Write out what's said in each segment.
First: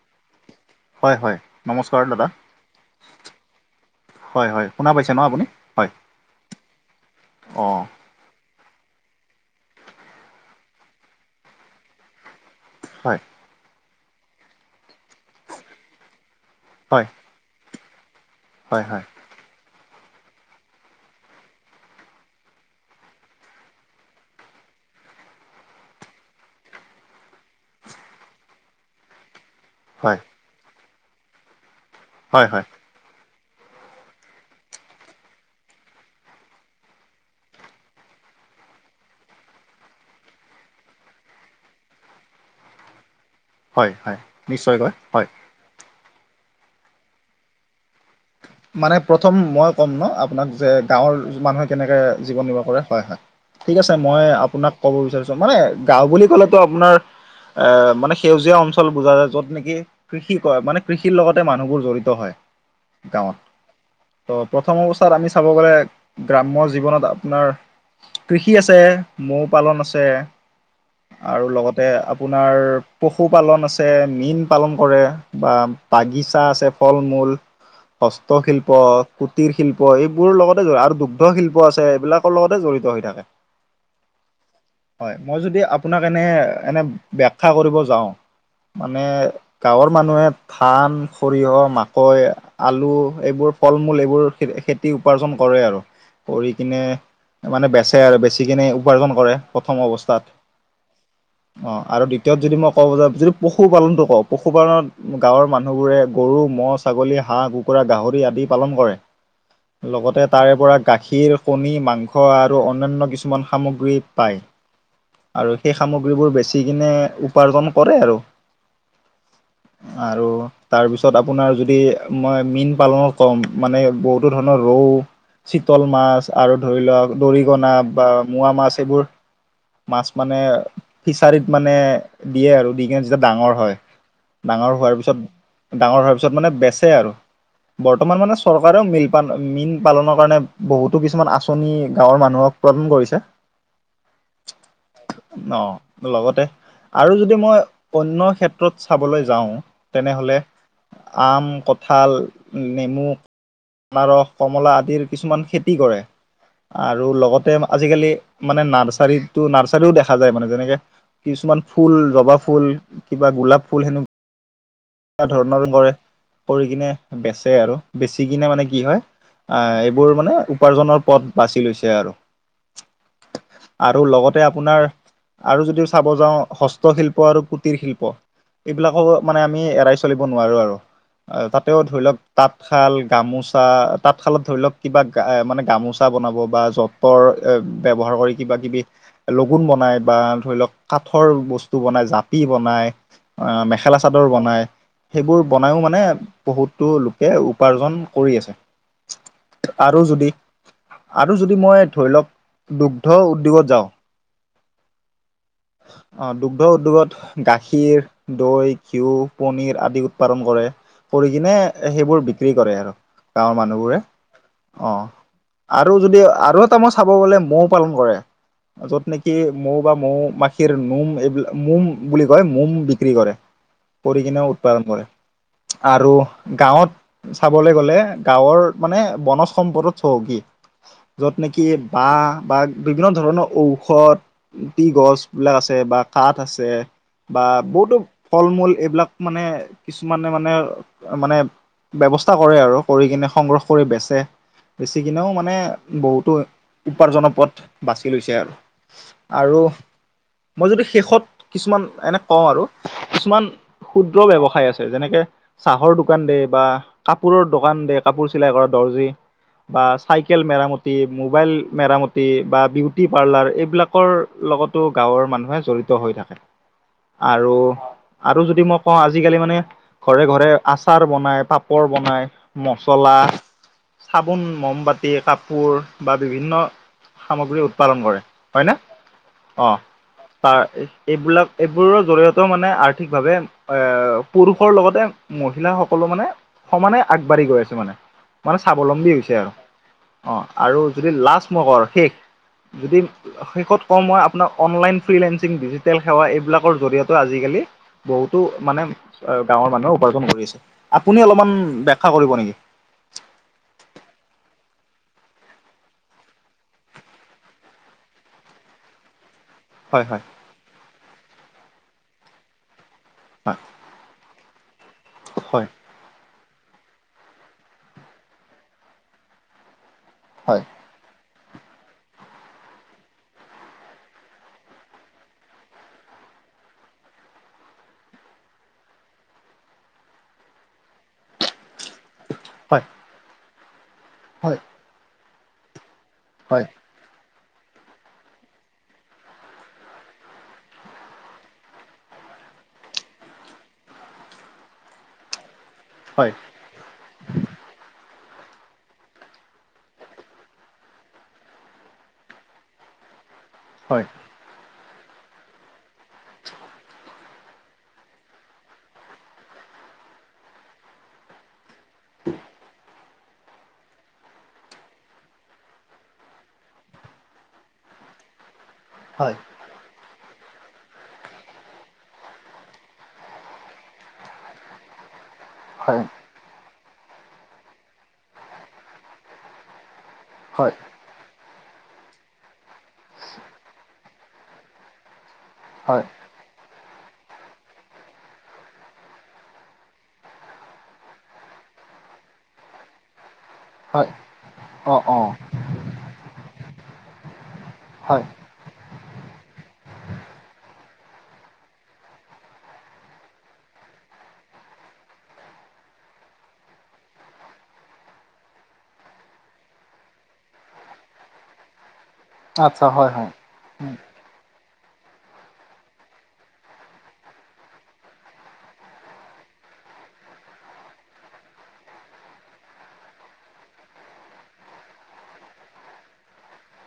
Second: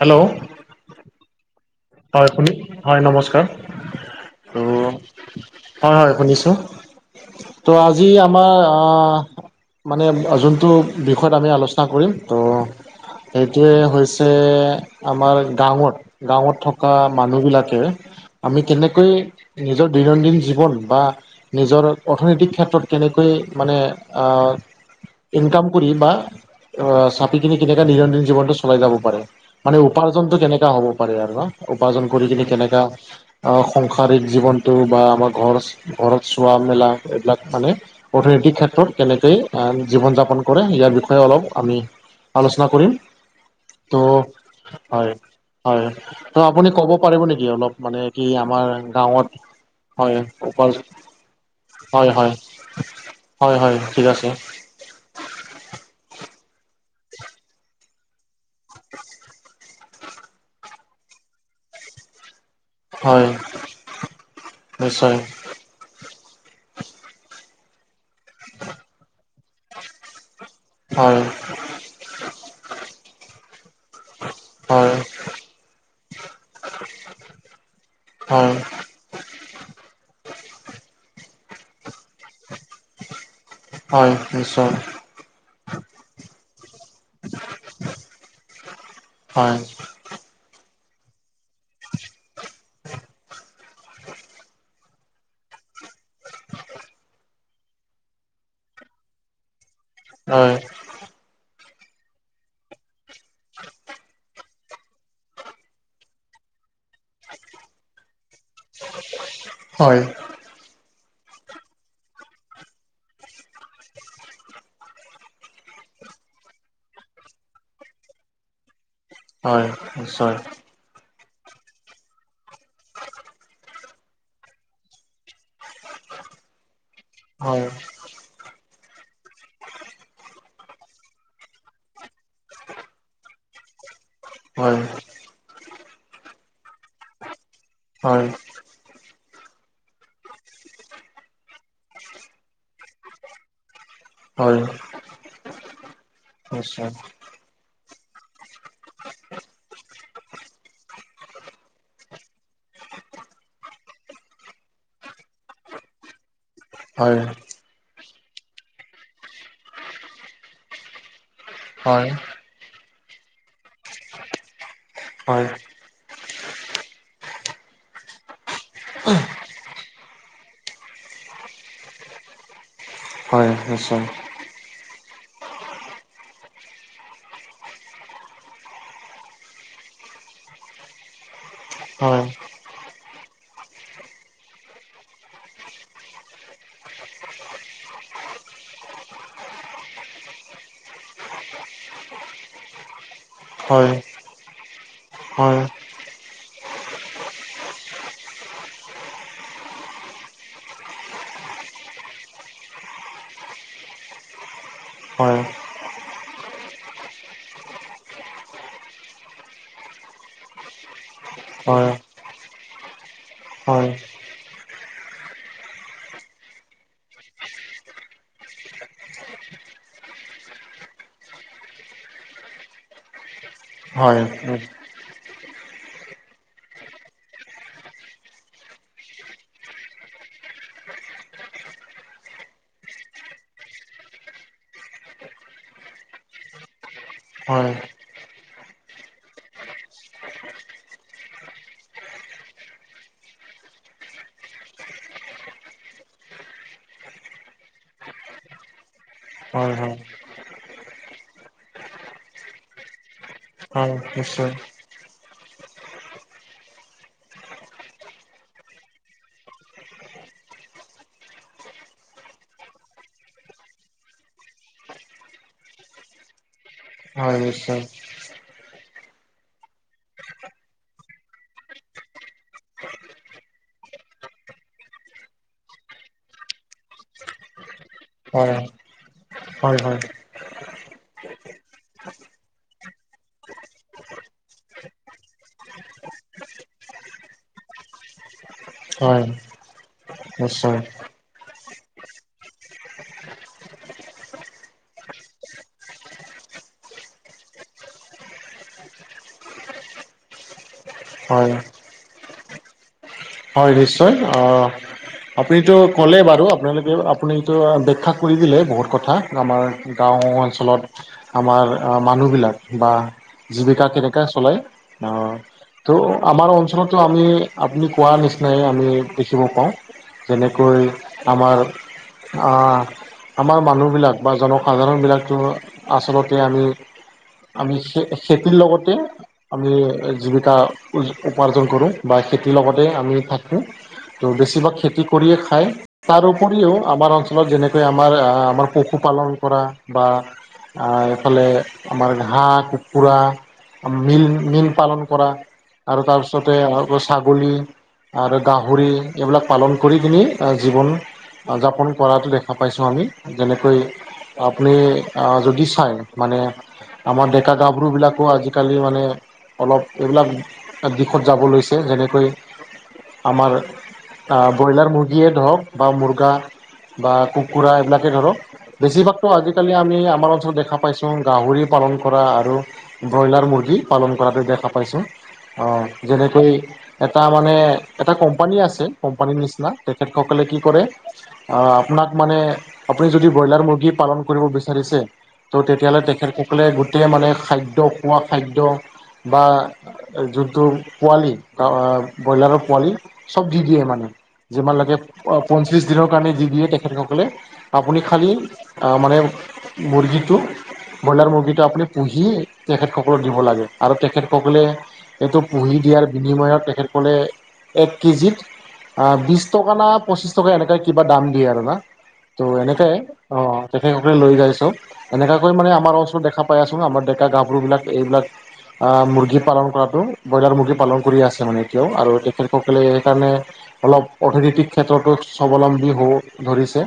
Hello হয় হয়। নমস্কাৰ দাদা হয় শুনি, হয় নমস্কাৰ। হয় তো হয় শুনা পাইছে ন আপুনি হয় হয় শুনিছো, ত' অঁ আ জি আমাৰ অঁ মানে যোনটো বিষয়ত আমি আলোচনা কৰিম ত' হয় সেইটোৱে হৈছে আমাৰ গাওঁত, গাওঁ থ কা হয় মানুহবিলাকে, আমি হয় হয় কেনেকৈ নিজৰ দৈনন্দিন জীৱন বা নিজৰ অৰ্থনৈতিক ক্ষেত্ৰত কেনেকৈ মানে অঁ ইনকাম কৰি বা অ চাপিকিনি কেনেকে দৈনিন্দিন জীৱনটো চলাই যাব পাৰে। মানে হয় উপাৰ্জনতটো কেনেকা হ'ব পাৰে আৰু ন উপাৰ্জন কৰি কিনে হয় হয় কেনেকা অঁ সংসাৰিক জীৱনটো বা আমাৰ ঘৰ ঘৰত চোৱা মেলা এইবিলাক মানে, অৰ্থনৈতিক ক্ষেত্ৰত কেনেকেই জীৱন যাপন কৰে ইয়াৰ বিষয়ে অলপ আমি আলোচনা কৰিম। হয় ত' হয় নিশ্চয়কৈ হয় হয়, ত' আপুনি ক'ব পাৰিব নেকি অলপ মানে কি আমাৰ মানে গাঁৱত প্ৰথম মই ক'ম ন, হয় আপোনাক যে উপাৰ্জ গাঁৱৰ মানুহে কেনেকে হয় হয় জীৱন নিৰ্বাহ কৰে হয় হয়। ঠিক আছে মই আপোনাক কব বিচাৰিছো মানে গাঁও বুলি কলেতো আপোনাৰ এ মানে সেউজীয়া অঞ্চল বুজা যায়, য'ত নেকি কৃষি কয় মানে কৃষিৰ লগতে মানুহবোৰ জড়িত হয়। হয় গাঁৱত, ত প্ৰথম নিশ্চয় অৱস্থাত আমি চাব গ'লে গ্ৰাম্য জীৱনত আপোনাৰ কৃষি আছে, মৌ পালন আছে। হয় আৰু লগতে আপোনাৰ পশুপালন আছে, মীন পালন হয় কৰে। বা বাগিচা আছে, ফল মূল হয় হস্তশিল্প কুটিৰ শিল্প এইবোৰৰ লগতে জড় আৰু দুগ্ধ শিল্প আছে এইবিলাকৰ লগতে জড়িত হৈ থাকে। হয় নি হয় মই যদি আপোনাক এনেই এনেই ব্যখ্যা কৰিব যাওঁ। মানে হয় গাঁৱৰ মানুহে ধান সৰিয়হ, মাকৈ, আলু এইবোৰ ফল মূল এইবোৰ খে তি উপাৰ্জন কৰে আৰু, কৰি কিনে মানে বেচে আৰু বেচিকিনে উপাৰ্জন কৰে। প্ৰথম অৱস্থাত। হয় অঁ আৰু দ্বিতীয়ত যদি মই কওঁ যে যদি পশুপালনটো কওঁ পশুপালনত গাঁৱৰ মানুহবোৰে গৰু, ম'হ, ছাগলী হাঁহ, কুকুৰা, গাহৰি আদি পালন কৰে হয় লগতে তাৰে পৰা গাখীৰ কণী মাংস আৰু অন্যান্য কিছুমান সামগ্ৰী পায়। আৰু সেই সামগ্ৰীবোৰ বেচি কিনে উপাৰ্জন কৰে আৰু। হয় আৰু নিশ্চয়। তাৰপিছত আপোনাৰ যদি মই মীন পালনত কম মানে বহুতো ধৰণৰ ৰৌ, চিতল মাছ আৰু ধৰি লওঁক হয় দৰিকণা বা মোৱা মাছ এইবোৰ মাছ মানে ফিছাৰীত মানে দিয়ে আৰু দি কিনে যেতিয়া ডাঙৰ হয। ডাঙৰ হয় হোৱাৰ পিছত ডাঙৰ হোৱাৰ পিছত মানে বে বেছে আৰু, বৰ্তমান হয় মানে চৰ কাৰেও মী মীন পালনৰ কাৰণে বহুতো কিছুমান আঁচনি গাঁৱৰ মানুহক প্ৰদান কৰিছে। হয় অঁ লগতে নিশ্চয় আৰু য দি মই অন্য ক্ষেত্ৰত চাবলে যাওঁ, তেনেহলে আম কঁ ঠাল, নেমু, আনাৰস, কমলা আদিৰ কিছুমান খেতি কৰে। আৰু হয় লগতে আজিকালি মানে নাৰ্চাৰিটো নাৰ্চাৰিও দেখা যায়, মানে যেনেকে কিছুমান ফুল হয় জবা ফুল কিবা গোলাপ ফুল হেনে হয় ধৰণৰ কৰে। কৰি কিনে বেচে আৰু বেচি কিনে মানে কি হয় আ এইবোৰ মানে উপাৰ্জনৰ পথ বাছি লৈছে আৰু হয় নিশ্চয় আৰু লগত তে আপোনাৰ আৰু যদি চাব যাওঁ হস্তশিল্প আৰু কুটিৰ শিল্প এইবিলাকো মানে আমি এৰাই চলিব নোৱাৰোঁ আৰু তাতেও ধৰি লওক হয় তাত তাঁতশাল গামোচা তাঁতশালত ধৰি লওক কিবা গা মানে গামোচা বনাব বা যঁ তৰ ব্যৱহাৰ কৰি কিবা কিবি লগুণ বনাই বা ধৰি লওক কাঠৰ বস্তু বনাই জাপি বনাই আ হয় মেখেলা চাদৰ বনায় সেইবোৰ হয় বনায়ো মানে বহুতো লোকে উপাৰ্জন কৰি আছে আৰু যদি আৰু যদি মই ধৰি লওক দুগ্ধ উদ্যোগত যাওঁ হয় অ দুগ্ধ উদ্যোগত গাখীৰ দৈ ঘিউ পনীৰ আদি উৎপাদন কৰে কৰি কিনে হয় হয় সেইবোৰ বিক্ৰী কৰে আৰু গাঁৱৰ মানুহবোৰে অ আৰু যদি আৰু এটা মই চাব গলে মৌ পালন কৰে য'ত নেকি মৌ বা মৌ মাখিৰ নোম এইবিলাক মোম বুলি কয় মোম বিক্ৰী কৰে হয় কৰি কিনে উৎপাদন কৰে আৰু গাঁৱত চাবলে গ'লে গাঁৱৰ মানে বনজ সম্পদত চহকী। য'ত নেকি বাঁহ বা বিভিন্ন ধৰণৰ ঔষধ দি গছ বিলাক আছে বা কাঠ আছে বা বহুতো ফল-মূল এইবিলাক মানে কিছুমান মানে মানে আৰু মানে ব্যৱস্থা কৰে আৰু কৰি কিনে সংগ্ৰহ কৰি বেচে। বেছি কিনেও মানে বহুতো উপাৰ্জনৰ পথ বাচি লৈছে আৰু। আৰু হয় হয়। মই যদি শেষত কিছুমান এনে কওঁ আৰু কিছুমান হয় ক্ষুদ্ৰ নিশ্চয় ব্যৱসায় আছে যেনেকে চাহৰ দোকান দে বা কাপোৰৰ দোকান দে, কাপোৰ চিলাই কৰা দৰ্জি বা চাইকেল মেৰামতি, মোবাইল মেৰামতি বা বিউটি পাৰ্লাৰ এইবিলা কৰ লগতো গাঁৱৰ মানুহে জড়িত হৈ থাকে। [unintelligible] আৰু নিশ্চয় আৰু যদি মই কওঁ আজি-কালি মানে ঘৰে ঘৰে আচাৰ বনাই, পাপৰ বনাই, মচলা চাবোন, মমবাতি, কাপোৰ বা বিভিন্ন সামগ্ৰী উৎপাদন কৰে। হয় নে? হয় হয় তাৰ এইবিলাক এইবোৰৰ জৰিয়তেও মানে আৰ্থিকভাৱে এ পুৰুষৰ লগতে মহিলাসকলো মানে সমানে আগবাঢ়ি গৈ আছে মানে। মানে স্বাৱলম্বী হয় হৈছে আৰু অহ ' নিশ্চয় আৰু যদি লাষ্ট [unintelligible] শেষ যদি শেষত কওঁ মই আপোনাক অনলাইন ফ্ৰিলেনসিং, ডিজিটেল সেৱা এইবিলাকৰ জৰিয়তেও আজি-কালি বহুতো মানে গাঁৱৰ মানুহে উপাৰ্জন কৰি আছে। আপুনি হয় অলপমান ব্যাখ্যা কৰিব নেকি হয় নিশ্চয়, অহ আপুনিতো ক'লে বাৰু আপোনালোকে আপুনিতো ব্যাখ্যা কৰি দিলে বহুত কথা। আমাৰ হয় গাঁও হয় অঞ্চলত আমাৰ মানুহবিলাক বা হয় জীৱিকা কেনেক চলাই, আহ হয় ত' আমাৰ অঞ্চলতো আমি আপুনি কোৱা নিচিনাই আমি দেখিব পাওঁ, হয় যেনেকৈ আমাৰ অহ আমাৰ মানুহবিলাক বা জনসাধাৰণবিলাকতো আচলতে আমি- আমি খে খেতিৰ লগতে আমি জীৱিকা উপাৰ্জন কৰোঁ। বা খেতিৰ লগতে আমি থাকোঁ, ত' হয় বেছিভাগ খেতি কৰিয়ে খায়, তাৰ হয় উপৰিও- আমাৰ অঞ্চলত যেনেকৈ আমাৰ আমাৰ পশুপালন কৰা বা- আহ এইফালে আমাৰ হাহঁ, কুকুৰা- মিল, মিল পালন কৰা আৰু হয় তাৰপিছতে আকৌ ছাগলী- আৰু গাহৰি এইবিলাক পালন কৰি কিনি জীৱন- যাপন কৰাটো দেখা পাইছোঁ আমি। যেনেকৈ হয় আপুনি যদি চায় মানে- আমাৰ ডেকা গাবৰুবিলাকো আজিকালি মানে অলপ এইবিলাক- দিশত যাব লৈছে, যেনেকৈ আমাৰ- আহ ব্ৰইলাৰ মুৰ্গীয়ে ধৰক বা মুৰ্গা বা কুকুৰা এইবিলাকেই ধৰক। হয় বেছিভাগতো হয় আজিকালি আমি আমাৰ অঞ্চলত দেখা পাইছোঁ গাহৰি পালন কৰা আৰু- ব্ৰইলাৰ মুৰ্গী পালন কৰাত দেখা পাইছোঁ। যেনেকৈ- তাৰ মানে এটা কোম্পানী আছে কোম্পানীৰ নিচিনা, তেখেতসকলে হয় কি হয় কৰে- অঁ আপোনাক মানে আপুনি যদি ব্ৰইলাৰ মুৰ্গী পালন কৰিব বিচাৰিছে- ত' তেতিয়াহ'লে হয় তেখেতসকলে গোটেই মানে খাদ্য খোৱা খাদ্য বা- যোনটো পোৱালি আহ - ব্ৰইলাৰৰ পোৱালি চব দি দিয়ে মানে হয় যিমান অঁ লৈকে- অঁ পঞ্চলিশ দিনৰ কাৰণে যি দিয়ে তেখেতসকলে, আপুনি হয় খালি মানে- মুৰ্গীটো। ব্ৰইলাৰ মুৰ্গীটো আপুনি পুহি তেখেতসকলক দিব লাগে আৰু তেখেতসকলে। সেইটো পুহি দিয়াৰ বিনিময়ত তেখেতসকলে এক কেজিত। অ বিশ টকা না পঁচিছ টকা এনেককা কিবা দাম দিয়ে আৰু না? ত' আচ্ছা এনেকে হয় হয় অ' তেখেতসকলে লৈ যাই চব। এনেকাকৈ মানে আমাৰ অঞ্চলত দেখা পাই আছোঁ আমাৰ ডেকা গাভৰুবিলাক এইবিলাক। মুৰ্গী পালন কৰাতো, ব্ৰইলাৰ মুৰ্গী পালন কৰি আছে মানে। আৰু তেখেতসকলে সেইকাৰণে। অলপ অৰ্থনৈতিক ক্ষেত্ৰতো স্বাৱলম্বী হ'ব ধৰিছে।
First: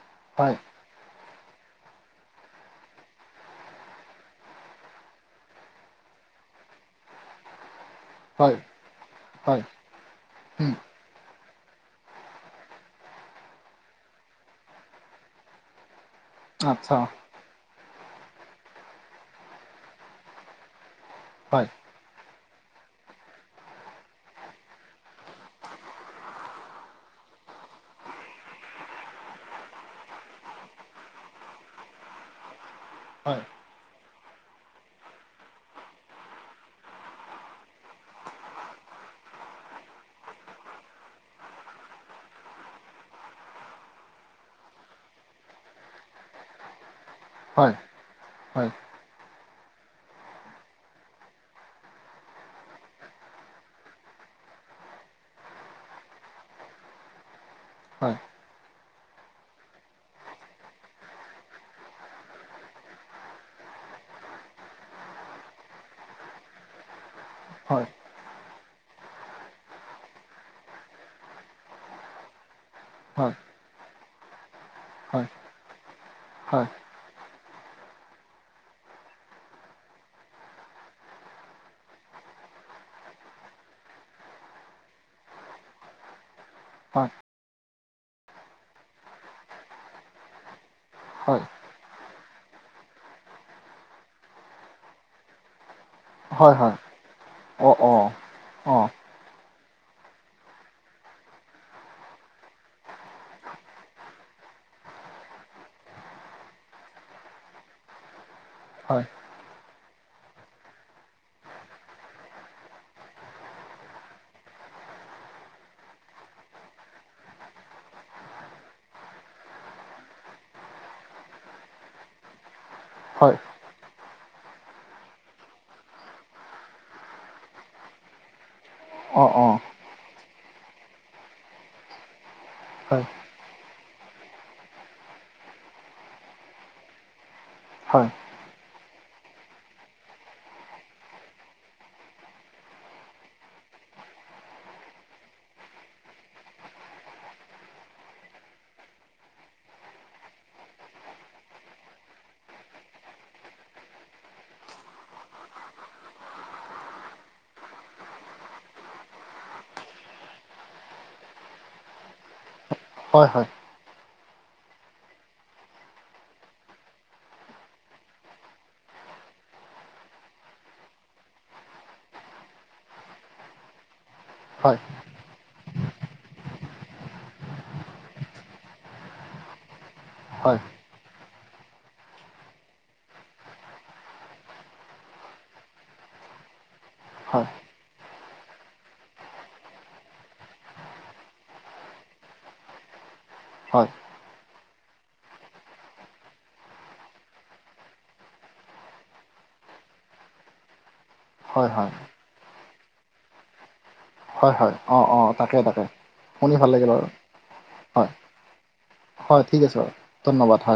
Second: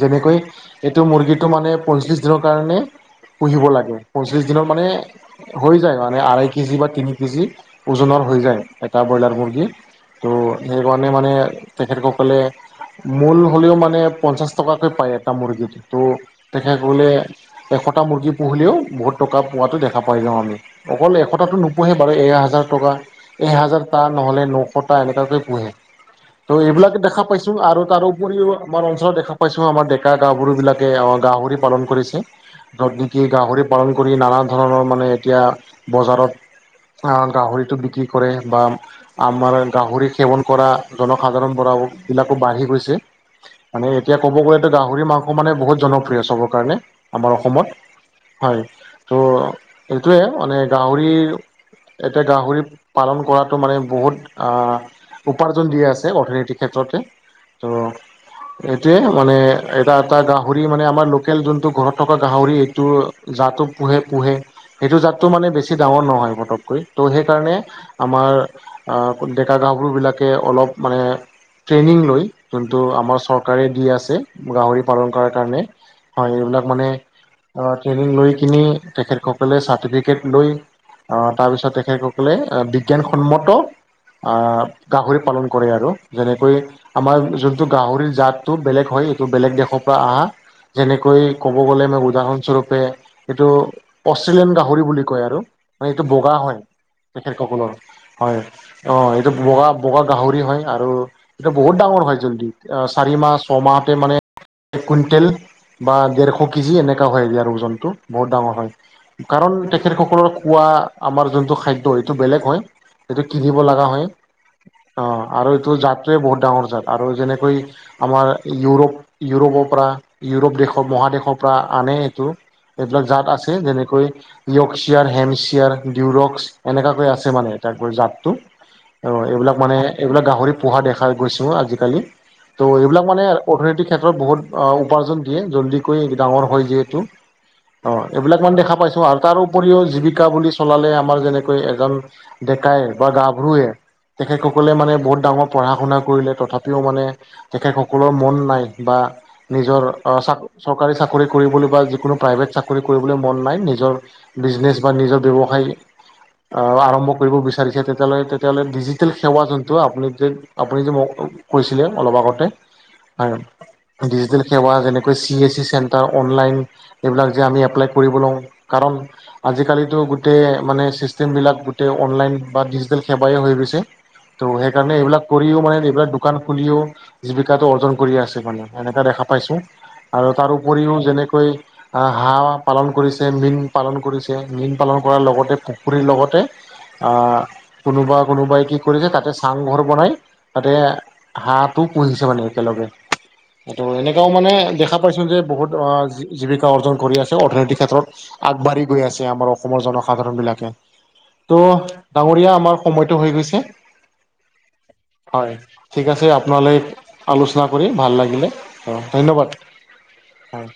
যেনেকৈ হয় এইটো মুৰ্গীটো মানে পঞ্চ্লিছ দিনৰ কাৰণে। পুহিব লাগে পঞ্চ্লিশ দিনৰত মানে। হৈ যায় মানে, আঢ়ৈ কেজি বা তিনি কেজি ওজনৰ হৈ হয় যায়। এটা ব্ৰইলাৰ হয় মুৰ্গী ত' সেইকাৰণে মানে তেখেতসকলে। মূল হ'লেও মানে পঞ্চাশ টকাকৈ পায় এটা মুৰ্গীটো ত' তেখেত আচ্ছা গলে। এশটা মুৰ্গী পুহিলেও বহুত টকা পোৱাতটো দেখা পাই যাওঁ আমি। অকল এশতটো হয় নোপোহে বাৰু এহাজাৰ টকা। এহেজাৰ টা নহ'লে নশটা এনেকাকৈ পোহে। ত' এইবিলাকে দেখা পাইছো, আৰু তাৰ উপৰিও আমাৰ অঞ্চলত দেখা পাইছো আমাৰ ডেকা গাভৰু বিলাক। গাহৰি পালন কৰিছে। য'ত নেকি হয় গাহৰি পালন কৰি নানা ধৰণৰ মানে এতিয়া বজাৰত। গাহৰিটো বিক্ৰী কৰে বা। আমাৰ গাহৰি সেৱন কৰা জনসাধাৰণ বোৰো বিলাকো বাঢ়ি গৈছে। মানে এতিয়া ক'ব গ'লেতো গাহৰি মাংস মানে বহুত জনপ্ৰিয় চবৰ কাৰণে আমাৰ হয় অসমত। হয়, ত' এইটোৱে মানে গাহৰি এতিয়া গাহৰি। পালন কৰাতটো মানে বহুত আহ, উপাৰ্জন দিয়া আছে অৰ্থনীতিক ক্ষেত্ৰতে। তই ৰ। এটোয়ে মানে এটা এটা গাহৰি মানে আমাৰ লোকেল যোনটো ঘৰত থকা গাহৰি এইটো জাটো পোহে পোহে সেইটো জাতটো মানে বেছি ডাঙৰ নহয় পটককৈ। তো সেইকাৰণে হয় হয় আমাৰ ডেকা গাভৰু বিলাকে অলপ মানে ট্ৰেইনিং লৈ যোনটো আমাৰ হয় চৰকাৰে দি আছে, গাহৰি পালন হয় কৰাৰ কাৰণে। হয়, এইবিলাক মানে ট্ৰেইনিং লৈ কিনি তেখেতসকলে চাৰ্টিফিকেট লৈ তাৰপিছত তেখেতসকলে বিজ্ঞানসন্মত গাহৰি পালন কৰে আৰু। যেনেকৈ হয় আমাৰ যোনটো গাহৰিৰ জাতটো বেলেগ হয়, এইটো বেলেগ দেশৰ পৰা আহা। যেনেকৈ হয়। ক'ব গ'লে মই উদাহৰণস্বৰূপে এইটো অষ্ট্ৰেলিয়ান গাহৰি বুলি কয় আৰু, মানে এইটো বগা হয়। অ তেখেতসকলৰ অ হয়, অ' এইটো বগা বগা গাহৰি হয় আৰু। এইটো বহুত ডাঙৰ হয় জল্দি, চাৰি মাহ ছমাহতে মানে এক কুইণ্টেল বা, ডৰশ কেজি এনেকা হয় ইয়াৰ ওজনটো, বহুত ডাঙৰ হয়। কাৰণ তেখেতসকলৰ খোৱা আমাৰ যোনটো খাদ্য। এইটো বেলেগ হয়, সেইটো কিনিব লগা হয়। অ' আৰু এইটো জাতটোয়ে বহুত ডাঙৰ জাত। আৰু যেনেকৈ আমাৰ ইউৰোপ ইউৰোপৰ পৰা ইউৰোপ দেশৰ মহাদেশৰ পৰা আনে এইটো। এইবিলাক জাত হয় আছে, যেনেকৈ য়ক্সিয়াৰ হেমচিয়াৰ ডউৰক্স এনেকুৱাকৈ আছে মানে জাতটো, অ' এইবিলাক মানে এইবিলাক গাহৰি পোহা দেখা গৈছোঁ আজিকালি, তো হয় এইবিলাক মানে অৰ্থনৈতিক ক্ষেত্ৰত বহুত উপাৰ্জন দিয়ে, জল্দিকৈ ডাঙৰ হয় যিহেতু। হয় অ'এইবিলাক ইমান দেখা পাইছো। আৰু তাৰ উপৰিও জীৱিকা বুলি চলালে আমাৰ যেনেক কৈয়ে এজন ডেকায় বা গাভৰুৱে তেখেতসকলে মানে বহুত ডাঙৰ পঢ়া শুনা কৰিলে, তথাপিও মানে তেখেতসকলৰ মন নাই বা। নিজৰ চৰকাৰী চাকৰি কৰিবলৈ বা যিকোনো প্ৰাইভেট চাকৰি কৰিবলৈ মন নাই। নিজৰ বিজনেছ বা নিজৰ ব্যৱসায় আৰম্ভ কৰিব বিচাৰিছে, তেতিয়াহ'লে তেতিয়াহ'লে ডিজিটেল সেৱা যোনটো আপুনি যে আপুনি যে মোক কৈছিলে অলপ আগতে হয়। ডিজিটেল সেৱা যেনেকৈ C S E centre online এইবিলাক যে আমি এপ্লাই কৰিব লওঁ, কাৰণ আজিকালিতো গোটেই মানে ছিষ্টেমবিলাক গোটেই অনলাইন বা ডিজিটেল সেৱাই হৈ গৈছে। ত' হয় সেইকাৰণে এইবিলাক কৰিও মানে এইবিলাক দোকান খুলিও জীৱিকাটো অৰ্জন কৰি আছে, মানে এনেকা দেখা পাইছো। আৰু তাৰ হয় উপৰিও যেনেক কৈ হাঁহ পালন কৰিছে মীন পালন কৰিছে। মীন পালন কৰাৰ লগতে পুখুৰীৰ লগতে হয় হয় কোনোবা কোনোবাই কি কৰিছে, তাতে চাংঘৰ বনাই তাতে হাঁহটো পুহিছে মানে একেলগে। হয় এইটো এনেকে তেওঁ মানে দেখা পাইছোঁ যে বহুত জীৱিকা অৰ্জন কৰি আছে। অৰ্থনৈতিক ক্ষেত্ৰত আগবাঢ়ি গৈ আছে আমাৰ অসমৰ জনসাধাৰণ বিলাকে। ত' হয় ডাঙৰীয়া আমাৰ সময়টো হৈ গৈছে। হয় হয় অ অ হয়। তাকে তাকে ঠিক আছে শুনি ভাল আপোনালৈ লাগিল বাৰু আলোচনা কৰি হয় ভাল লাগিলে। অ' হয় ধন্যবাদ, ঠিক আছে বাৰু ধন্যবাদ হয়।